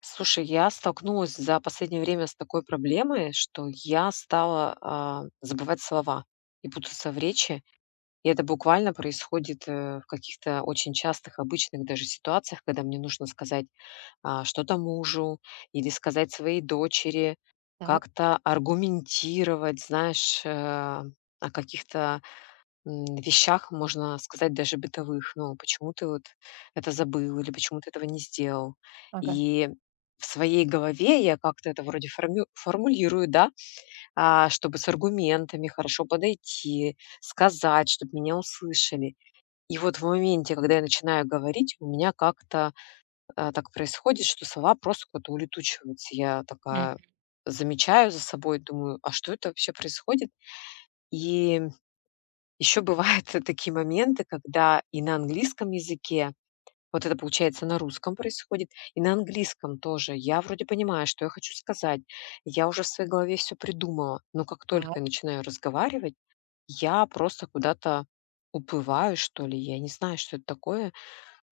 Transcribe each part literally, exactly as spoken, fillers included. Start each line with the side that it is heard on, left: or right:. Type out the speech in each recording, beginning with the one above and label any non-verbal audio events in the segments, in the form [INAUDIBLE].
left: Слушай, я столкнулась за последнее время с такой проблемой, что я стала а, забывать слова и путаться в речи. И это буквально происходит э, в каких-то очень частых, обычных даже ситуациях, когда мне нужно сказать а, что-то мужу или сказать своей дочери,
right: Так.
left: как-то аргументировать, знаешь, э, о каких-то м, вещах, можно сказать, даже бытовых. Ну, почему ты вот это забыл или почему ты этого не сделал?
right: Ага.
left: И в своей голове я как-то это вроде формю- формулирую, да, а, чтобы с аргументами хорошо подойти, сказать, чтобы меня услышали. И вот в моменте, когда я начинаю говорить, у меня как-то а, так происходит, что слова просто куда-то улетучиваются. Я
right: М.
left: такая замечаю за собой, думаю, а что это вообще происходит? И еще бывают [LAUGHS] такие моменты, когда и на английском языке, вот это получается на русском происходит, и на английском тоже. Я вроде понимаю, что я хочу сказать, я уже в своей голове все придумала, но как
right: Так.
left: только я начинаю разговаривать, я просто куда-то уплываю, что ли, я не знаю, что это такое.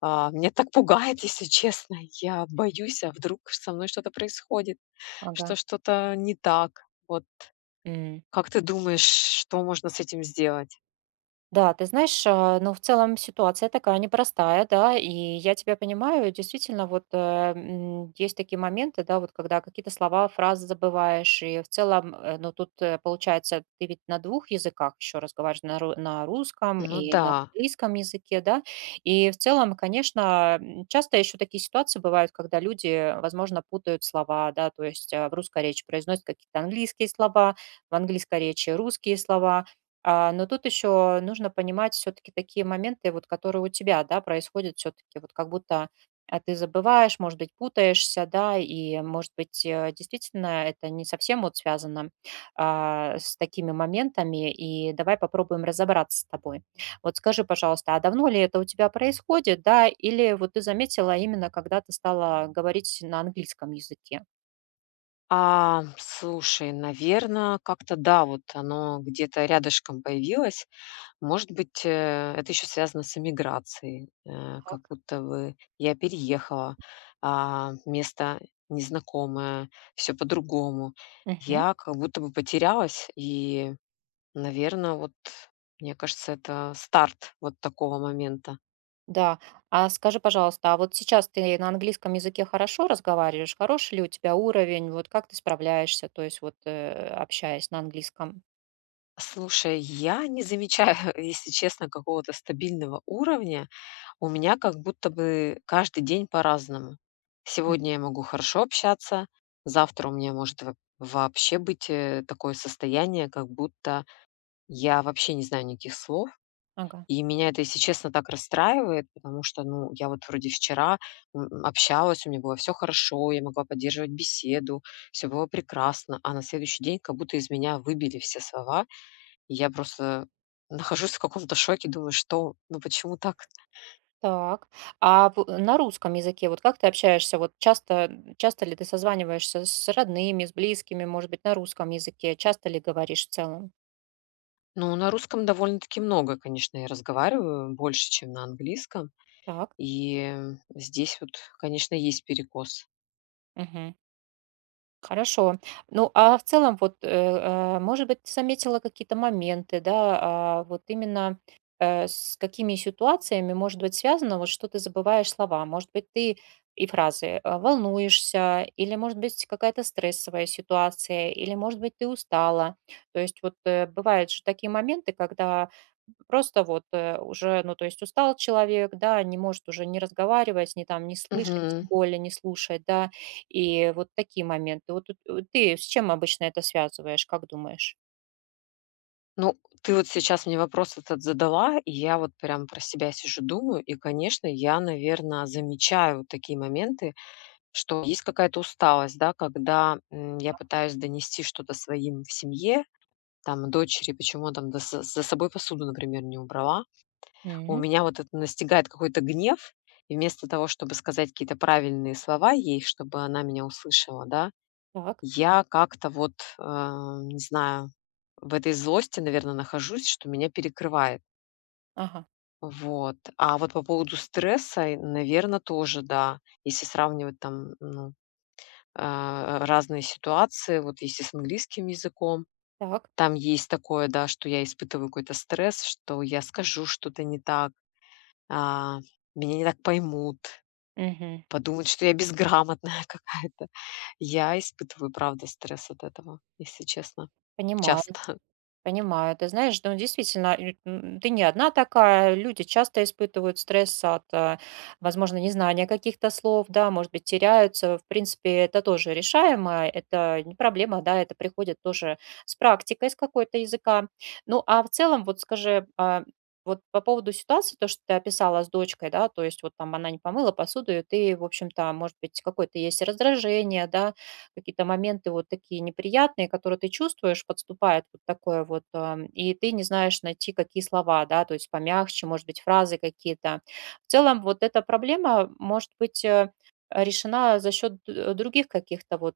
left: А, меня так пугает, [LAUGHS] если честно, я боюсь, а вдруг со мной что-то происходит, что
right: Ага.
left: что-то не так. Вот
right: М.
left: как ты думаешь, что можно с этим сделать?
right: Да, ты знаешь, а, ну, в целом ситуация такая непростая, да, и я тебя понимаю, действительно, вот э, м, есть такие моменты, да, вот когда какие-то слова, фразы забываешь, и в целом, э, ну, тут э, получается, ты ведь на двух языках еще разговариваешь, на, ру- на русском
left: Ну
right: и
left: да.
right: на английском языке, да, и в целом, конечно, м, часто еще такие ситуации бывают, когда люди, возможно, путают слова, да, то есть э, в русской речи произносят какие-то английские слова, в английской речи русские слова, а, но тут еще нужно понимать все-таки такие моменты, вот, которые у тебя, да, происходят все-таки, вот как будто а, ты забываешь, может быть, путаешься, да, и, может быть, э, действительно это не совсем вот связано а, с такими моментами, и давай попробуем разобраться с тобой. Вот скажи, пожалуйста, а давно ли это у тебя происходит, да, или вот ты заметила именно, когда ты стала говорить на английском языке?
left: А, слушай, наверное, как-то да, вот оно где-то рядышком появилось. Может быть, э, это еще связано с эмиграцией, э, как
right: Так.
left: будто бы я переехала, а, место незнакомое, все по-другому.
right: Мгм.
left: Я как будто бы потерялась и, наверное, вот, мне кажется, это старт вот такого момента.
right: Да. А скажи, пожалуйста, а вот сейчас ты на английском языке хорошо разговариваешь? Хороший ли у тебя уровень? Вот как ты справляешься, то есть вот э, общаясь на английском?
left: Слушай, я не замечаю, [LAUGHS] если честно, какого-то стабильного уровня. У меня как будто бы каждый день по-разному.
right: М.
left: Сегодня я могу хорошо общаться, завтра у меня может во- вообще быть э, такое состояние, как будто я вообще не знаю никаких слов.
right: Ага.
left: И меня это, если честно, так расстраивает, потому что, ну, я вот вроде вчера м, общалась, у меня было все хорошо, я могла поддерживать беседу, все было прекрасно, а на следующий день как будто из меня выбили все слова, и я просто нахожусь в каком-то шоке, думаю, что, ну почему так?
right: Так. А в- на русском языке вот как ты общаешься? Вот часто, часто ли ты созваниваешься с родными, с близкими, может быть, на русском языке? Часто ли говоришь в целом?
left: Ну, на русском довольно-таки много, конечно, я разговариваю, больше, чем на английском.
right: Так.
left: И здесь вот, конечно, есть перекос.
right: Мгм. Хорошо. Ну, а в целом, вот, э, э, может быть, ты заметила какие-то моменты, да, а, вот именно э, с какими ситуациями может быть связано, вот что ты забываешь слова? Может быть, ты и фразы э, волнуешься, или, может быть, какая-то стрессовая ситуация, или, может быть, ты устала. То есть вот э, бывают же такие моменты, когда просто вот, э, уже, ну, то есть устал человек, да, не может уже не разговаривать, не там, не слышать, тем
left: Мгм.
right: более не слушать, да. И вот такие моменты. Вот тут, э, ты с чем обычно это связываешь, как думаешь?
left: Ну, ты вот сейчас мне вопрос этот задала, и я вот прям про себя сижу, думаю. И, конечно, я, наверное, замечаю вот такие моменты, что есть какая-то усталость, да, когда м, я пытаюсь донести что-то своим в семье, там, дочери, почему там да, за за собой посуду, например, не убрала. У
right: Мгм.
left: меня вот это настигает какой-то гнев, и вместо того, чтобы сказать какие-то правильные слова ей, чтобы она меня услышала, да,
right: Так.
left: я как-то вот, э, не знаю, в этой злости, наверное, нахожусь, что меня перекрывает.
right: Ага.
left: Вот. А вот по поводу стресса, наверное, тоже, да. Если сравнивать там ну, а, разные ситуации, вот если с английским языком,
right: Так.
left: там есть такое, да, что я испытываю какой-то стресс, что я скажу что-то не так, а, меня не так поймут.
right: Мгм.
left: Подумают, что я безграмотная [LAUGHS] какая-то. Я испытываю, правда, стресс от этого, если честно.
right: Понимаю.
left: Часто.
right: Понимаю. Ты знаешь, ну, действительно, лю- м, ты не одна такая. Люди часто испытывают стресс от, а, возможно, незнания каких-то слов, да, может быть, теряются. В принципе, это тоже решаемо, это не проблема, да, это приходит тоже с практикой, с какой-то языка. Ну, а в целом, вот скажи, а, вот по поводу ситуации, то, что ты описала с дочкой, да, то есть вот там она не помыла посуду, и ты, в общем-то, может быть, какое-то есть раздражение, да, какие-то моменты вот такие неприятные, которые ты чувствуешь, подступает вот такое вот, а, и ты не знаешь найти какие слова, да, то есть помягче, может быть, фразы какие-то. В целом вот эта проблема может быть э, решена за счет э, других каких-то вот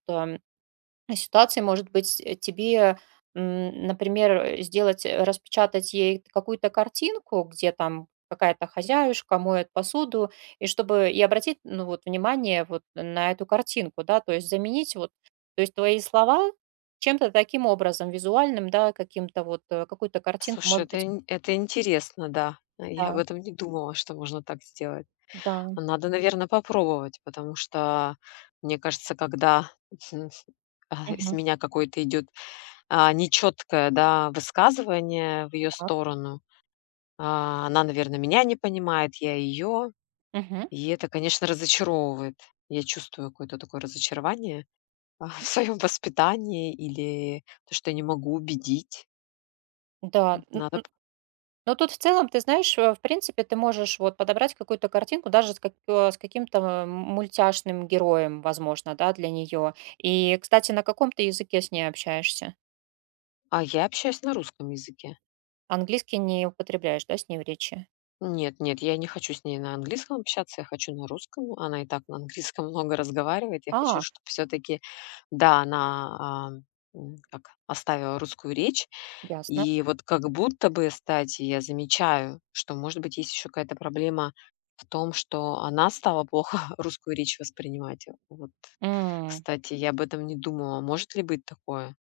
right: ситуации, может быть, э, тебе, м, например, э, сделать, э, распечатать ей какую-то картинку, где там какая-то хозяюшка моет посуду, и чтобы и обратить, ну, вот, внимание вот на эту картинку, да, то есть заменить вот, то есть твои слова чем-то таким образом визуальным, да, каким-то вот, э, какую-то
left: [LAUGHS]
right: картинку,
left: Слушай,
right: может
left: это,
right: быть,
left: ин- это интересно, да. Э, Я об
right: да,
left: этом не думала, что можно так сделать.
right: да,
left: А надо, наверное, попробовать, потому что, мне кажется, когда [LAUGHS] а, из
right: мгм,
left: меня какое-то идет нечеткое да, высказывание в ее
right: так,
left: сторону, а, она, наверное, меня не понимает, я ее.
right: мгм,
left: И это, конечно, разочаровывает. Я чувствую какое-то такое разочарование. А, в своем воспитании или то, что я не могу убедить.
right: да.
left: Надо п
right: Но тут в целом, ты знаешь, э, в принципе, ты можешь вот подобрать какую-то картинку даже с, как- э, с каким-то м, мультяшным героем, возможно, да, для нее. И, кстати, на каком ты языке с ней общаешься?
left: А я общаюсь на русском языке.
right: Английский не употребляешь, да, с ней в речи?
left: Нет, нет, я не хочу с ней на английском общаться, я хочу на русском. Она и так на английском [LAUGHS] много разговаривает. Я хочу,
right: А,
left: чтобы все-таки, да, она, а, м, как, оставила русскую речь.
right: ясно.
left: И вот как будто бы, кстати, я замечаю, что, может быть, есть еще какая-то проблема в том, что она стала плохо [LAUGHS] русскую речь воспринимать. Вот. Кстати, я об этом не думала. Может ли быть такое,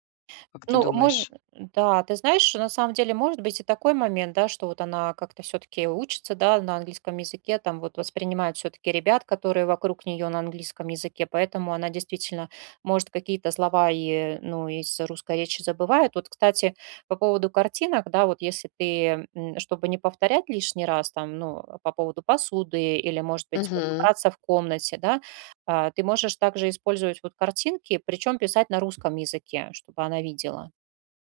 left: как ты
right: Ну, может,
left: думаешь?
right: да, ты знаешь, на самом деле может быть и такой момент, да, что вот она как-то все-таки учится, да, на английском языке, там вот воспринимает все-таки ребят, которые вокруг нее на английском языке, поэтому она действительно может какие-то слова и, ну, из русской речи забывает. Вот, кстати, по поводу картинок, да, вот если ты, м, чтобы не повторять лишний раз, там, ну, по поводу посуды или, может быть, вот
left: Мгм.
right: убраться в комнате, да, а, ты можешь также использовать вот картинки, причем писать на русском языке, чтобы она видела.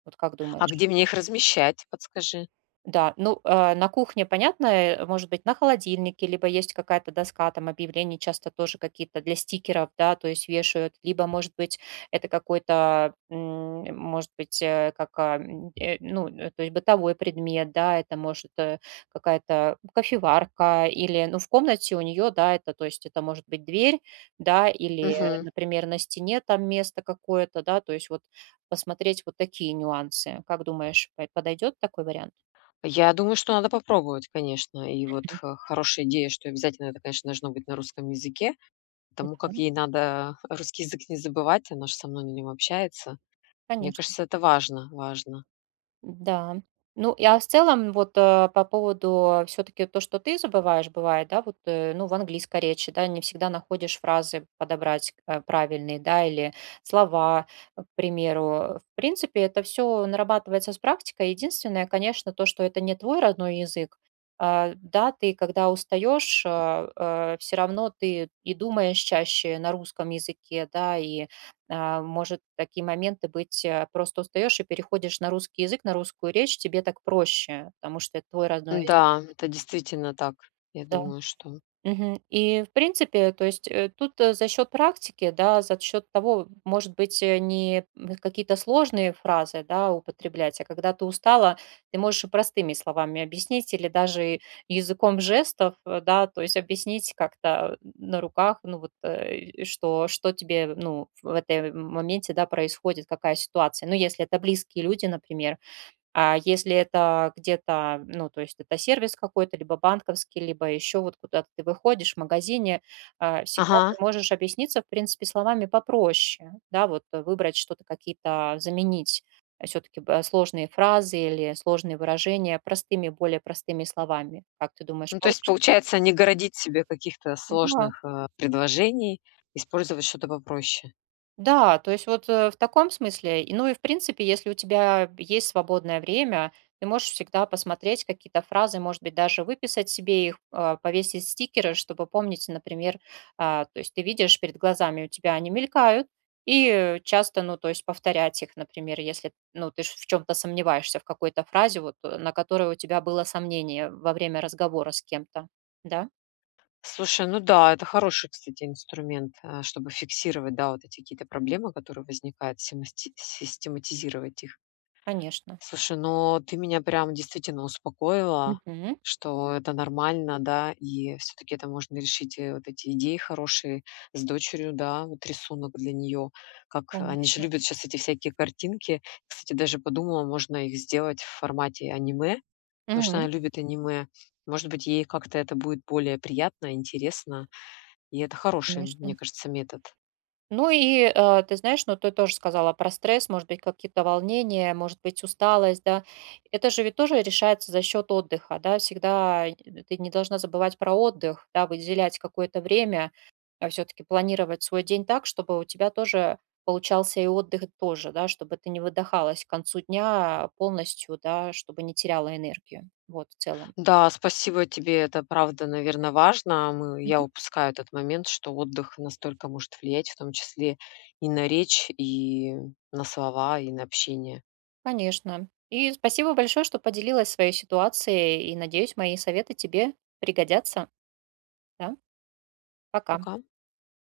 right: Вот как
left: А
right: думаешь?
left: где мне их размещать, подскажи?
right: Да, ну, э, на кухне, понятно, э, может быть, на холодильнике, либо есть какая-то доска, там объявлений часто тоже какие-то для стикеров, да, то есть вешают, либо, может быть, это какой-то, м, может быть, э, как, а, м, э, ну, э, то есть бытовой предмет, да, это может э, какая-то кофеварка или, ну, в комнате у нее, да, это, то есть это может быть дверь, да, или, э,
left: Мгм.
right: например, на стене там место какое-то, да, то есть вот посмотреть вот такие нюансы. Как думаешь, подойдет такой вариант?
left: Я думаю, что надо попробовать, конечно. И вот х- хорошая идея, что обязательно это, конечно, должно быть на русском языке, потому как
right: Да,
left: ей надо [LAUGHS] русский язык не забывать, она же со мной на нем общается. Мне
right: конечно,
left: кажется, это важно, важно.
right: да. Ну, я в целом вот, э, по поводу все таки то, что ты забываешь, бывает, да, вот, э, ну, в английской речи, да, не всегда находишь фразы подобрать, э, правильные, да, или слова, э, к примеру. В принципе, это все нарабатывается с практикой. Единственное, конечно, то, что это не твой родной язык. А, да, ты когда устаешь, все равно ты и думаешь чаще на русском языке, да, и а, может такие моменты быть, э, просто устаешь и переходишь на русский язык, на русскую речь, тебе так проще, потому что это твой родной язык.
left: Да, это действительно так. Я
right: Да.
left: думаю, что...
right: Мгм. И, в принципе, то есть, э, тут, э, за счет практики, да, за счет того, может быть, э, не м, какие-то сложные фразы, да, употреблять, а когда ты устала, ты можешь и простыми словами объяснить или даже языком жестов, э, да, то есть объяснить как-то на руках, ну вот, э, и что, что тебе, ну, в этом моменте, да, происходит, какая ситуация. Ну, если это близкие люди, например, а если это где-то, ну, то есть это сервис какой-то, либо банковский, либо еще вот куда-то ты выходишь в магазине, а, всегда
left: Ага.
right: ты можешь объясниться, в принципе, словами попроще, да, вот э, выбрать что-то, какие-то заменить все-таки сложные фразы или сложные выражения простыми, более простыми словами. Как ты думаешь,
left: Ну, то есть,
right: получится?
left: получается, не городить себе каких-то
right: Да.
left: сложных э, предложений, использовать что-то попроще.
right: Да, то есть вот, э, в таком смысле. И, ну и в принципе, если у тебя есть свободное время, ты можешь всегда посмотреть какие-то фразы, может быть, даже выписать себе их, а, повесить стикеры, чтобы помнить, например, а, то есть ты видишь перед глазами, у тебя они мелькают, и, э, часто, ну, то есть повторять их, например, если, ну, ты ж в чем то сомневаешься, в какой-то фразе, вот, э, на которой у тебя было сомнение во время разговора с кем-то. Да,
left: Слушай, ну да, это хороший, кстати, инструмент, а, чтобы фиксировать, да, вот эти какие-то проблемы, которые возникают, системати- систематизировать их.
right: конечно.
left: Слушай, но ты меня прям действительно успокоила,
right: Мгм.
left: что это нормально, да, и все-таки это можно решить, и вот эти идеи хорошие с дочерью, да, вот рисунок для нее, как они же
right: Конечно.
left: любят сейчас эти всякие картинки. Кстати, даже подумала, можно их сделать в формате аниме, потому что
right: Мгм.
left: она любит аниме. Может быть, ей как-то это будет более приятно, интересно, и это хороший,
right: Конечно.
left: мне кажется, метод.
right: Ну и, э, ты знаешь, ну ты тоже сказала про стресс, может быть, какие-то волнения, может быть, усталость, да. Это же ведь тоже решается за счет отдыха, да. Всегда э, ты не должна забывать про отдых, да, выделять какое-то время, все-таки планировать свой день так, чтобы у тебя тоже получался и отдых тоже, да, чтобы ты не выдыхалась к концу дня полностью, да, чтобы не теряла энергию, вот, в целом.
left: Да, спасибо тебе, это правда, наверное, важно. Мы, я упускаю этот момент, что отдых настолько может влиять, в том числе и на речь, и на слова, и на общение.
right: Конечно. И спасибо большое, что поделилась своей ситуацией, и, надеюсь, мои советы тебе пригодятся. Да, пока.
left: Пока.